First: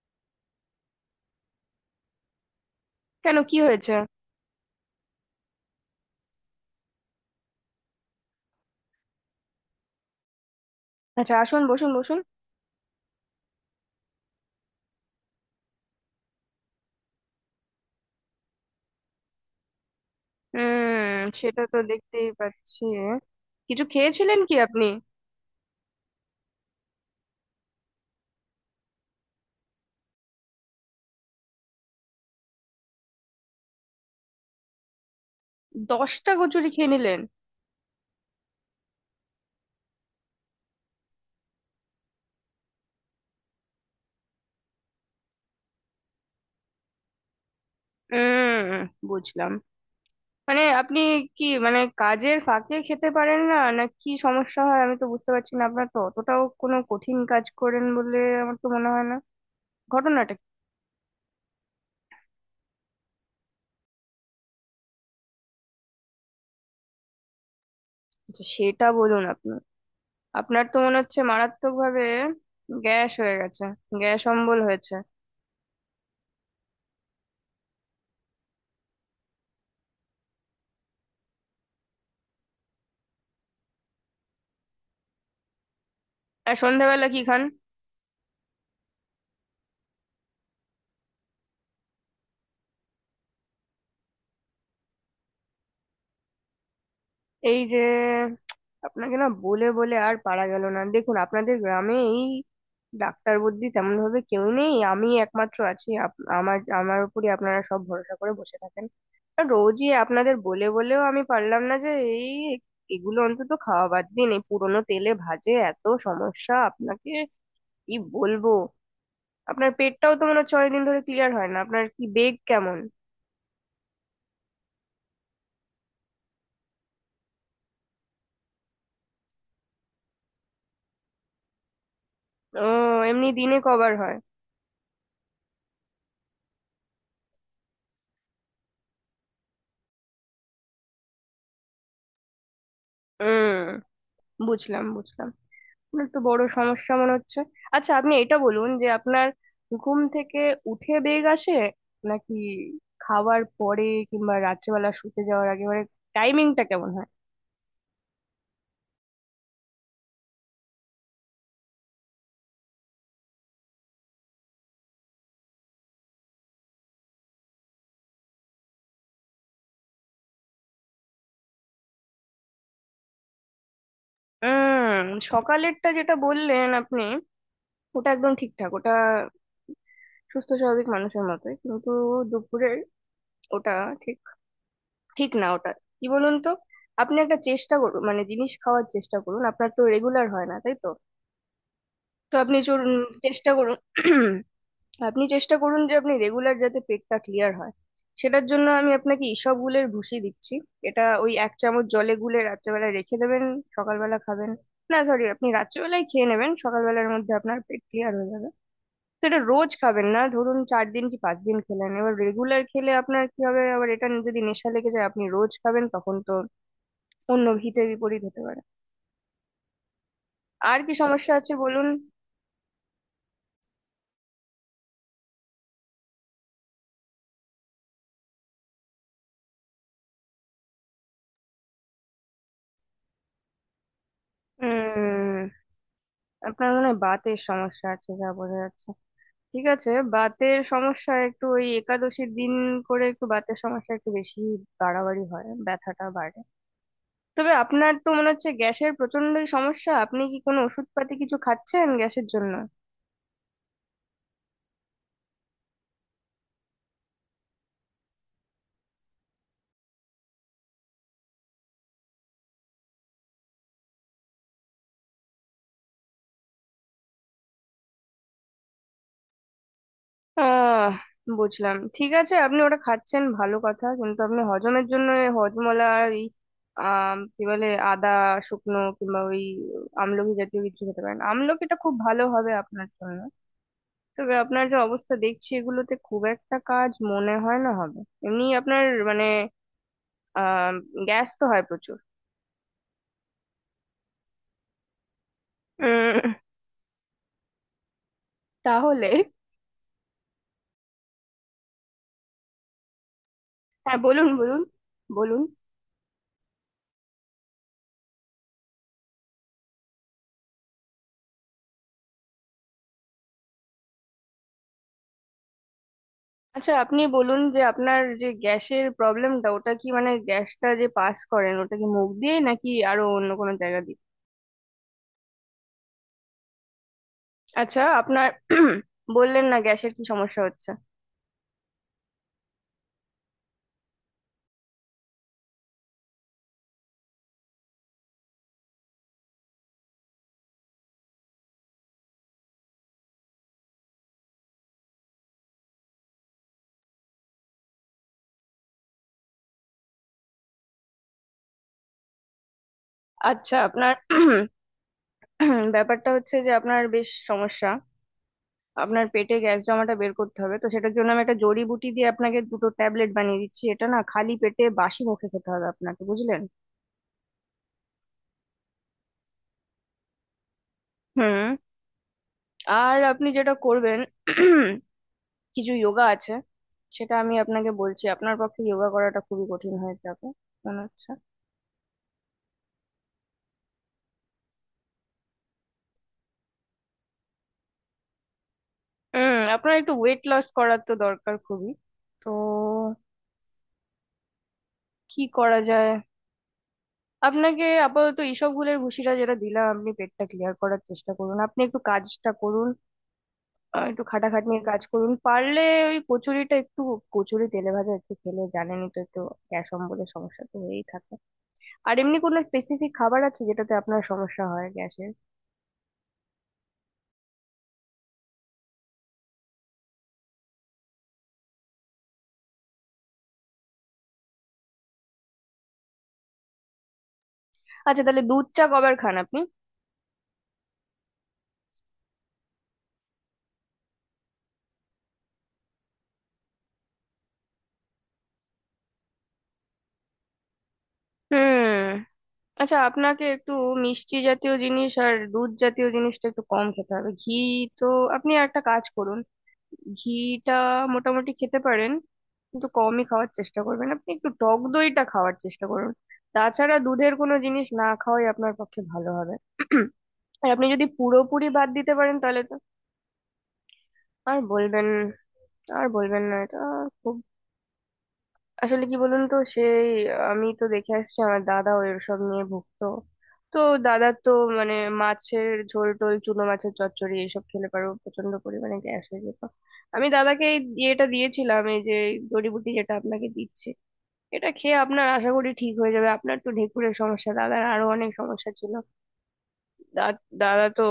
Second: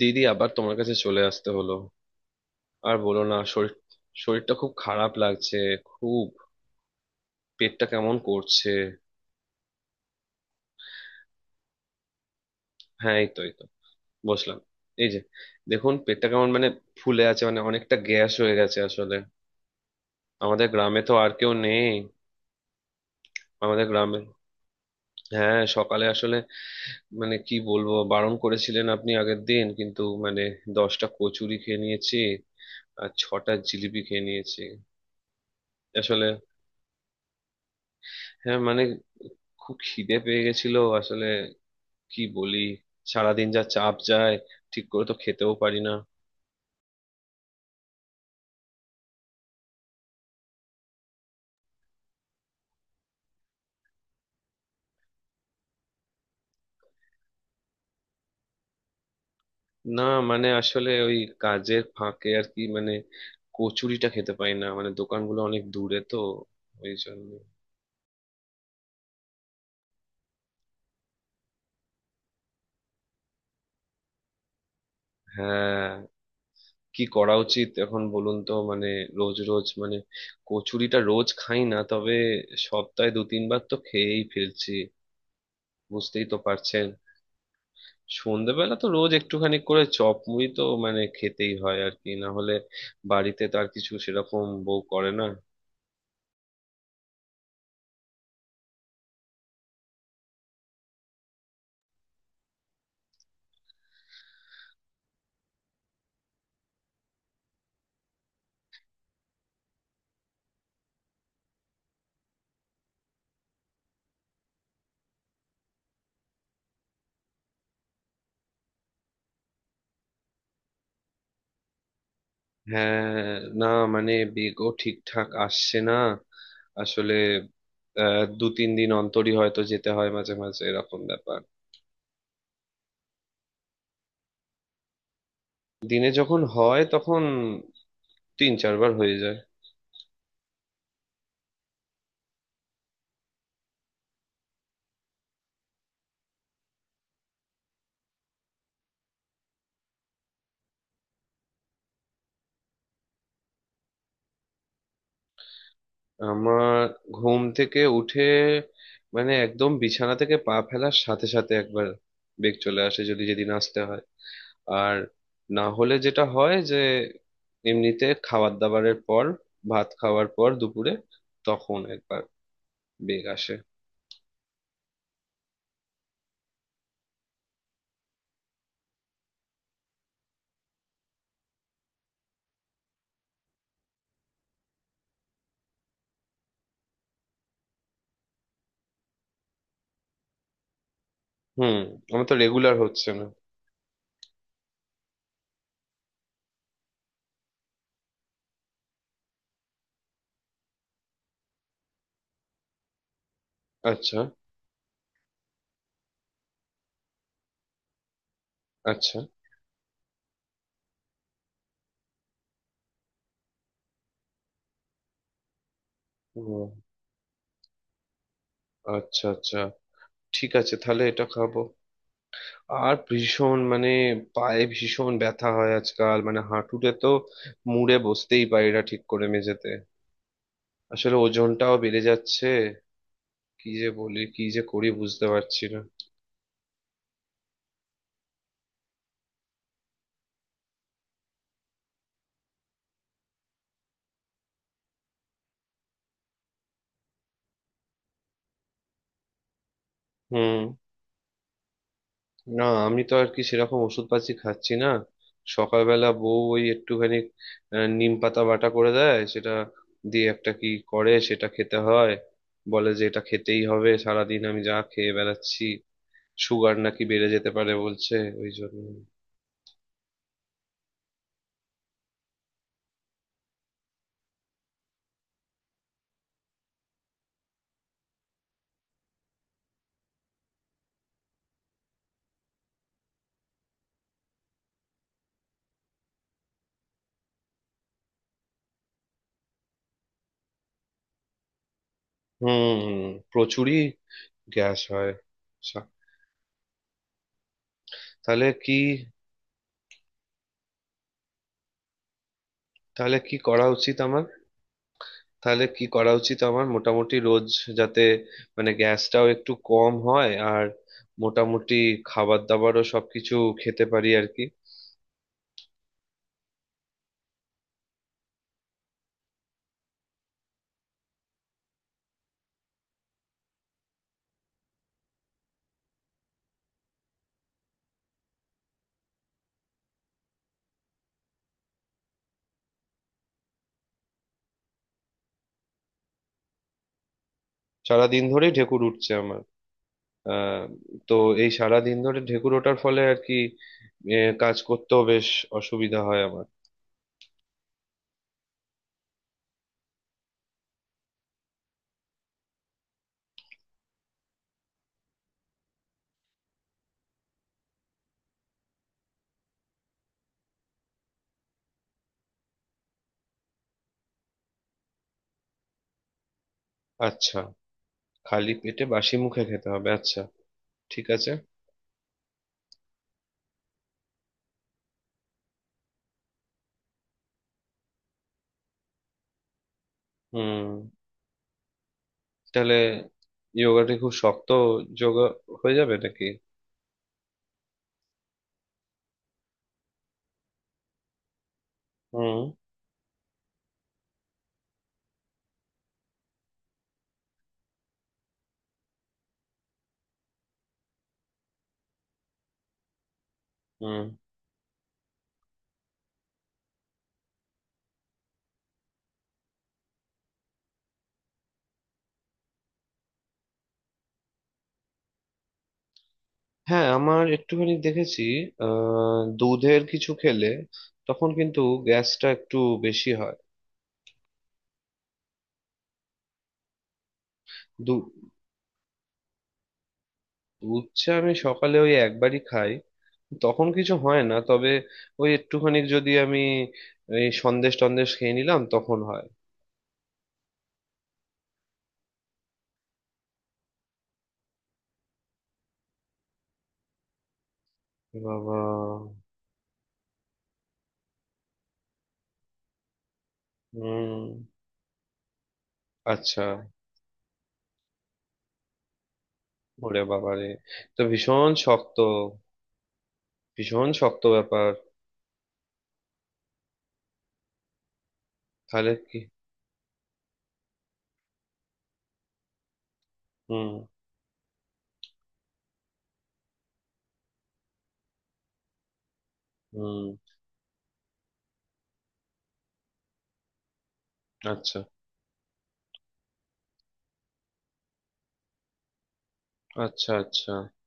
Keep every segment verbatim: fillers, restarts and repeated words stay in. দিদি, আবার তোমার কাছে চলে আসতে হলো। আর বলো কেন না, কি শরীর। হয়েছে? শরীরটা খুব খারাপ লাগছে। খুব। পেটটা কেমন করছে। আচ্ছা, আসুন, বসুন বসুন। হ্যাঁ, এই তো এই তো, বসলাম। এই যে, দেখুন পেটটা কেমন, মানে ফুলে আছে, মানে অনেকটা গ্যাস হয়ে গেছে আসলে। আমাদের গ্রামে তো হুম, আর কেউ সেটা তো নেই। দেখতেই পাচ্ছি। আমাদের কিছু গ্রামে। খেয়েছিলেন কি আপনি? হ্যাঁ, সকালে আসলে মানে কি বলবো, বারণ করেছিলেন আপনি আগের দিন, কিন্তু মানে দশটা কচুরি খেয়ে নিয়েছি, আর ছটা জিলিপি খেয়ে নিয়েছি। আসলে, দশটা কচুরি খেয়ে নিলেন? হ্যাঁ মানে, খুব খিদে পেয়ে গেছিল আসলে, কি বলি। সারাদিন যা চাপ যায়, ঠিক করে তো খেতেও পারি না। হুম, বুঝলাম। মানে আপনি কি, মানে, কাজের ফাঁকে খেতে পারেন না, না কি সমস্যা হয়? আমি তো বুঝতে পারছি না। আপনার তো অতটাও কোনো কঠিন কাজ করেন বলে আমার তো মনে হয় না। না, ঘটনাটা কি? মানে আসলে ওই কাজের ফাঁকে আর কি, মানে কচুরিটা খেতে পারি না, মানে দোকানগুলো অনেক দূরে তো, ওই জন্য। আচ্ছা, সেটা বলুন আপনি। আপনার তো মনে হচ্ছে মারাত্মক ভাবে গ্যাস হয়ে গেছে, গ্যাস অম্বল হয়েছে। হ্যাঁ, কি করা উচিত এখন বলুন তো, মানে রোজ রোজ মানে কচুরিটা রোজ খাই না, তবে সপ্তাহে দু তিনবার তো খেয়েই ফেলছি, বুঝতেই তো আর পারছেন। সন্ধ্যাবেলা কি খান? সন্ধ্যেবেলা তো রোজ একটুখানি করে চপ মুড়ি তো মানে খেতেই হয় আর কি, না হলে বাড়িতে তো আর কিছু সেরকম বউ করে না। এই যে, আপনাকে না বলে বলে আর পারা গেল না। দেখুন, আপনাদের গ্রামে এই ডাক্তার বুদ্ধি তেমন ভাবে কেউ নেই, আমি একমাত্র আছি। আপ- আমার আমার উপরই আপনারা সব ভরসা করে বসে থাকেন। আর রোজই আপনাদের বলে বলেও আমি পারলাম না যে এই এগুলো অন্তত খাওয়া বাদ দিন। এই পুরোনো তেলে ভাজে এত সমস্যা আপনাকে, কি বলবো। আপনার পেটটাও তো মনে হচ্ছে অনেকদিন ধরে ক্লিয়ার হয় না। আপনার কি বেগ কেমন? হ্যাঁ না, মানে বেগও ঠিকঠাক আসছে না আসলে। আহ, দু তিন দিন অন্তরই হয়তো যেতে হয়, মাঝে মাঝে এরকম ব্যাপার। ও, এমনি দিনে কবার হয়? দিনে যখন হয় তখন তিন চারবার হয়ে যায়। হুম, বুঝলাম বুঝলাম তাহলে তো বড় সমস্যা মনে হচ্ছে। আচ্ছা আপনি এটা বলুন যে আপনার ঘুম থেকে উঠে বেগ আসে, নাকি খাওয়ার পরে, কিংবা রাত্রেবেলা শুতে যাওয়ার আগে? মানে টাইমিংটা আমার কেমন হয়? ঘুম থেকে উঠে মানে একদম বিছানা থেকে পা ফেলার সাথে সাথে একবার বেগ চলে আসে, যদি যেদিন আসতে হয়। আর না হলে যেটা হয় যে এমনিতে খাবার দাবারের পর, ভাত খাওয়ার পর দুপুরে, তখন একবার বেগ আসে। উম, সকালেরটা যেটা বললেন আপনি, ওটা একদম ঠিকঠাক। ওটা সুস্থ স্বাভাবিক মানুষের মতোই। কিন্তু দুপুরের ওটা ঠিক ঠিক না ওটা, কি বলুন তো। আপনি একটা চেষ্টা করুন, মানে জিনিস খাওয়ার চেষ্টা করুন। আপনার তো রেগুলার হয় না, তাই তো? হুম। আমার তো তো আপনি রেগুলার চলুন, হচ্ছে না। চেষ্টা করুন। আপনি চেষ্টা করুন যে আপনি রেগুলার, যাতে পেটটা ক্লিয়ার হয়। সেটার জন্য আমি আপনাকে ইসব গুলের ভুষি দিচ্ছি। এটা ওই এক চামচ জলে গুলে রাত্রেবেলা রেখে দেবেন, আচ্ছা। সকালবেলা খাবেন। না সরি, আপনি রাত্রেবেলায় খেয়ে নেবেন, সকালবেলার মধ্যে আপনার পেট ক্লিয়ার হয়ে যাবে। আচ্ছা। তো এটা রোজ খাবেন না, ধরুন চার দিন কি পাঁচ দিন খেলেন। এবার রেগুলার খেলে আপনার কি হবে, আবার এটা যদি নেশা লেগে যায়, আপনি রোজ খাবেন, তখন তো ও। অন্য হিতে বিপরীত হতে পারে। আচ্ছা আচ্ছা, ঠিক আছে, আর কি তাহলে এটা সমস্যা আছে খাবো। বলুন। আর ভীষণ, মানে পায়ে ভীষণ ব্যথা হয় আজকাল, মানে হাঁটুতে তো মুড়ে বসতেই পারি না ঠিক করে মেঝেতে। আসলে ওজনটাও বেড়ে যাচ্ছে। কি যে বলি, কি যে করি, বুঝতে উম, পারছি না। আপনার মনে হয় বাতের সমস্যা আছে, যা বোঝা যাচ্ছে। ঠিক আছে, বাতের সমস্যা একটু ওই একাদশীর দিন করে একটু বাতের সমস্যা একটু বেশি বাড়াবাড়ি হয়, ব্যথাটা বাড়ে। তবে আপনার তো মনে হচ্ছে গ্যাসের প্রচন্ডই সমস্যা। আপনি কি কোনো হুম। ওষুধপাতি কিছু খাচ্ছেন গ্যাসের জন্য? না, আমি তো আর কি সেরকম ওষুধ পাতি খাচ্ছি না। সকালবেলা বউ ওই একটুখানি আহ, নিম পাতা বাটা করে দেয়, সেটা দিয়ে একটা কি করে, সেটা খেতে হয়। বলে যে এটা খেতেই হবে, সারাদিন আমি যা খেয়ে বেড়াচ্ছি সুগার নাকি বেড়ে যেতে পারে বলছে, ওই জন্য। আহ বুঝলাম। ঠিক আছে, আপনি ওটা খাচ্ছেন ভালো কথা। কিন্তু আপনি হজমের জন্য এই হজমলা, এই, আহ কি বলে, আদা শুকনো, কিংবা ওই আমলকি জাতীয় কিছু খেতে পারেন। আমলকিটা খুব ভালো হবে আপনার জন্য। তবে আপনার যে অবস্থা দেখছি, এগুলোতে খুব একটা কাজ মনে হয় না হবে। এমনি আপনার, মানে, আহ গ্যাস তো হয় প্রচুর। হুম। প্রচুরই গ্যাস হয়। সা- উম, তাহলে কি, তাহলে, তাহলে কি করা হ্যাঁ উচিত বলুন আমার। বলুন। বলুন। তাহলে কি করা উচিত আমার মোটামুটি রোজ, যাতে মানে গ্যাসটাও একটু কম হয়, আর মোটামুটি খাবার দাবারও সবকিছু খেতে পারি আর কি। আচ্ছা আপনি বলুন যে আপনার যে গ্যাসের প্রবলেমটা, ওটা কি, মানে গ্যাসটা যে পাস করেন, ওটা কি মুখ দিয়ে নাকি আরো অন্য কোনো জায়গা দিয়ে? আচ্ছা আপনার বললেন না গ্যাসের কি সমস্যা হচ্ছে। সারাদিন ধরেই ঢেকুর উঠছে আমার। আহ তো এই সারাদিন ধরে ঢেকুর ওঠার ফলে আর কি, এ, কাজ করতেও বেশ অসুবিধা হয় আমার। আচ্ছা, আপনার ব্যাপারটা হচ্ছে যে আপনার বেশ সমস্যা। আপনার পেটে গ্যাস জমাটা বের করতে হবে, তো সেটার জন্য আমি একটা জড়িবুটি দিয়ে আপনাকে দুটো ট্যাবলেট বানিয়ে দিচ্ছি। এটা না, খালি পেটে বাসি মুখে খেতে হবে আপনাকে, বুঝলেন? আচ্ছা। খালি পেটে বাসি মুখে খেতে হবে, আচ্ছা, ঠিক আছে। হুম। আর আপনি যেটা করবেন, কিছু যোগা আছে, সেটা আমি আপনাকে বলছি। আপনার পক্ষে যোগা করাটা খুবই কঠিন হয়ে যাবে মনে হুম। হচ্ছে। তাহলে যোগাটি খুব শক্ত যোগা হয়ে যাবে নাকি? হুম, আপনার একটু ওয়েট লস করার তো দরকার খুবই। তো হুম। কি করা যায়। আপনাকে আপাতত এইসব গুলের ভুসিটা যেটা দিলাম, আপনি পেটটা ক্লিয়ার করার চেষ্টা করুন। আপনি একটু কাজটা করুন, আহ, একটু হুম। খাটাখাটনির কাজ করুন পারলে। ওই কচুরিটা একটু, কচুরি তেলে ভাজা একটু খেলে জানেনই তো, একটু গ্যাস অম্বলের সমস্যা তো হয়েই থাকে। আর এমনি কোনো স্পেসিফিক খাবার আছে যেটাতে আপনার সমস্যা হয় গ্যাসের? হ্যাঁ, আমার একটুখানি দেখেছি। আহ দুধের কিছু খেলে তখন কিন্তু গ্যাসটা একটু বেশি হয়। আচ্ছা দু- তাহলে দুধ চা কবার খান আপনি? দুধ চা আমি সকালে ওই একবারই খাই, তখন কিছু হয় না, তবে ওই একটুখানি যদি আমি এই সন্দেশ টন্দেশ খেয়ে নিলাম তখন হয়। হুম, আচ্ছা। আপনাকে একটু মিষ্টি জাতীয় জিনিস আর দুধ জাতীয় জিনিসটা একটু কম খেতে হবে। ঘি, তো আপনি একটা বাবা। কাজ করুন, ঘিটা মোটামুটি খেতে পারেন, কিন্তু কমই খাওয়ার চেষ্টা করবেন। আপনি হুম। একটু টক দইটা খাওয়ার চেষ্টা করুন। আচ্ছা। তাছাড়া দুধের কোনো জিনিস না খাওয়াই আপনার পক্ষে ভালো হবে। ওরে বাবা আর রে, আপনি যদি তো পুরোপুরি ভীষণ বাদ দিতে শক্ত, পারেন তাহলে তো। ভীষণ শক্ত আর ব্যাপার। বলবেন, আর বলবেন না এটা, খুব। আসলে কি তাহলে বলুন কি। তো সেই, আমি তো দেখে আসছি আমার দাদা ওই সব নিয়ে ভুগতো। তো হুম। দাদা তো, মানে, মাছের ঝোল টোল, চুনো মাছের চচ্চড়ি এইসব খেলে পারো প্রচন্ড পরিমাণে গ্যাস হয়ে যেত। আমি হুম। দাদাকে এই ইয়েটা দিয়েছিলাম, এই যে জড়িবুটি যেটা আপনাকে দিচ্ছি, এটা খেয়ে আচ্ছা আপনার আশা করি ঠিক হয়ে যাবে। আপনার তো ঢেঁকুরের সমস্যা, দাদার আরো অনেক সমস্যা ছিল। আচ্ছা। দা- আচ্ছা। দাদা তো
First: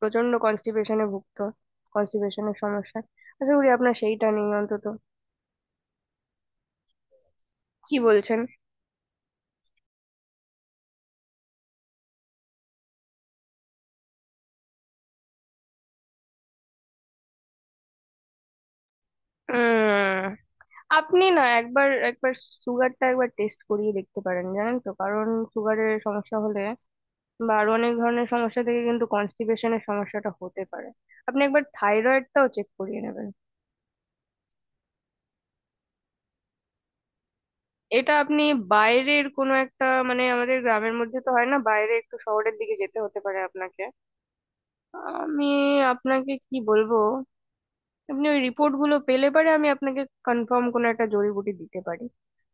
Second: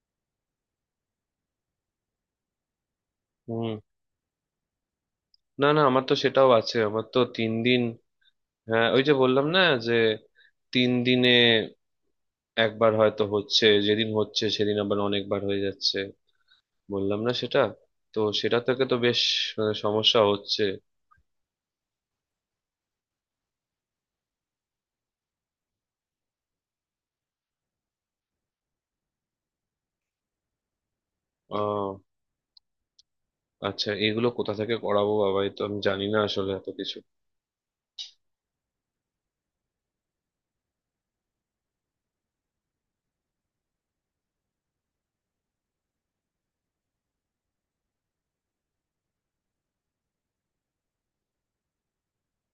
প্রচন্ড কনস্টিপেশনে ভুগতো। কনস্টিপেশনের সমস্যা আশা করি হুম। আপনার সেইটা নেই অন্তত। না না, আমার তো সেটাও আছে, আমার তো তিন দিন। কি বলছেন! হ্যাঁ, ওই যে বললাম না, যে তিন দিনে একবার হয়তো হচ্ছে, যেদিন হচ্ছে সেদিন আবার অনেকবার হয়ে যাচ্ছে, বললাম না সেটা, তো সেটা থেকে তো বেশ, মানে সমস্যা উম, হচ্ছে। আপনি না একবার একবার সুগারটা একবার টেস্ট করিয়ে দেখতে পারেন, জানেন তো, কারণ সুগারের সমস্যা হলে বা আরো অনেক ধরনের সমস্যা থেকে কিন্তু কনস্টিপেশনের সমস্যাটা হতে পারে। আপনি একবার আহ থাইরয়েডটাও চেক করিয়ে নেবেন। আচ্ছা এগুলো কোথা থেকে করাবো, বাবা, এ তো আমি জানি না আসলে এত কিছু। এটা আপনি বাইরের কোনো একটা, মানে আমাদের গ্রামের মধ্যে তো হয় না, বাইরে একটু শহরের দিকে যেতে হতে পারে আপনাকে। আমি আপনাকে কি বলবো, আপনি ওই রিপোর্ট গুলো পেলে পরে আমি আপনাকে কনফার্ম কোনো একটা জড়িবুটি দিতে পারি।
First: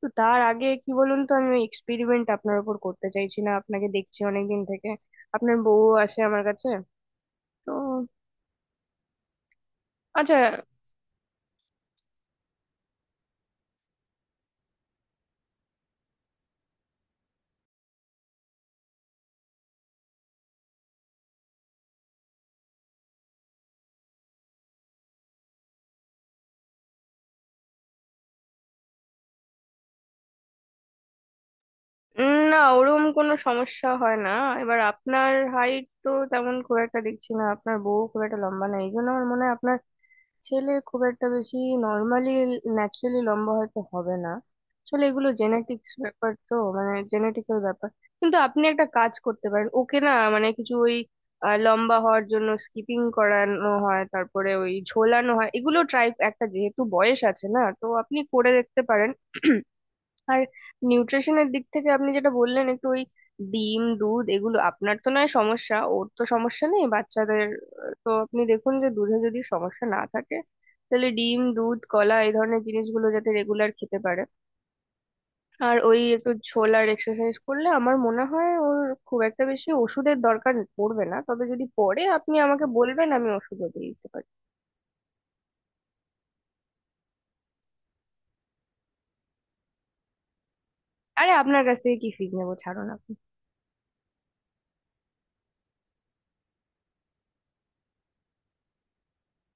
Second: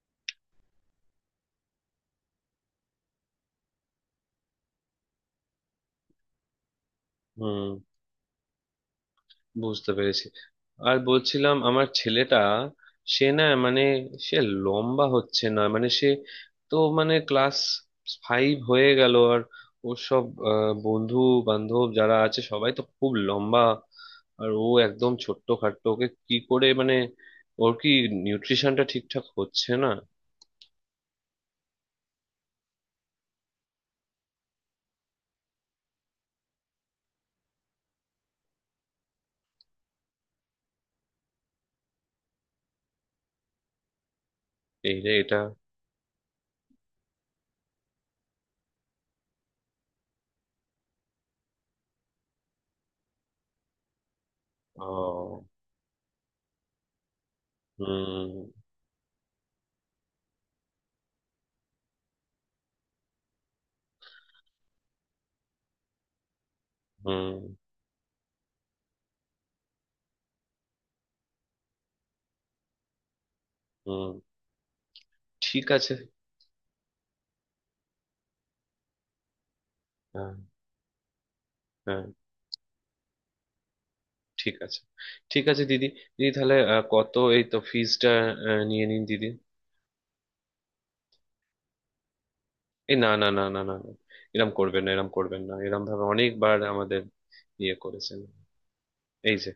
তো তার আগে কি বলুন তো, আমি এক্সপেরিমেন্ট আপনার উপর করতে চাইছি না। আপনাকে দেখছি অনেকদিন থেকে, আপনার বউ আসে আমার কাছে। হুম। তো বুঝতে পেরেছি। আচ্ছা। আর বলছিলাম আমার ছেলেটা, সে না মানে, সে লম্বা হচ্ছে না, মানে সে তো মানে ক্লাস ফাইভ হয়ে গেল আর ওর সব আহ, বন্ধু বান্ধব যারা আছে সবাই তো খুব লম্বা, আর ও একদম ছোট্ট খাট্ট, ওকে কি করে, মানে ওর কি নিউট্রিশনটা ঠিকঠাক হচ্ছে না। উম, না, ওরম কোনো সমস্যা হয় না। এবার আপনার হাইট তো তেমন খুব একটা দেখছি না, আপনার বউ খুব একটা লম্বা না, এই জন্য আমার মনে হয় আপনার ছেলে খুব একটা বেশি নর্মালি, ন্যাচারালি লম্বা হয়তো হবে না। এই আসলে রে এগুলো এটা। জেনেটিক্স ব্যাপার তো, মানে জেনেটিক্যাল ব্যাপার। কিন্তু আপনি একটা কাজ করতে পারেন, ওকে না মানে কিছু ওই, আহ, লম্বা হওয়ার জন্য স্কিপিং করানো হয়, তারপরে ওই ঝোলানো ও। হয়, এগুলো ট্রাই একটা, যেহেতু বয়স আছে না, তো আপনি হুম। করে দেখতে পারেন। আর নিউট্রিশনের দিক থেকে আপনি যেটা বললেন, একটু ওই ডিম দুধ এগুলো, আপনার তো নয় সমস্যা, ওর তো সমস্যা নেই হুম। বাচ্চাদের। আহ, তো আপনি দেখুন যে দুধে যদি সমস্যা না থাকে, তাহলে ডিম দুধ কলা এই ধরনের জিনিসগুলো যাতে রেগুলার খেতে হুম। পারে। ঠিক আর আছে। ওই একটু ছোলার এক্সারসাইজ করলে আমার মনে হয় ওর খুব একটা বেশি ওষুধের হ্যাঁ, দরকার পড়বে না। তবে যদি পড়ে, হ্যাঁ, আপনি আমাকে বলবেন, আমি ওষুধও দিয়ে দিতে পারি। ঠিক আছে, ঠিক আছে দিদি। দিদি তাহলে, আহ, কত, এই তো ফিজটা নিয়ে নিন দিদি। আরে আপনার কাছ থেকে কি ফিজ নেবো, ছাড়ুন এই, না আপনি। না না না না না, এরম করবেন না, এরম করবেন না, এরম ভাবে অনেকবার আমাদের ইয়ে করেছেন, এই যে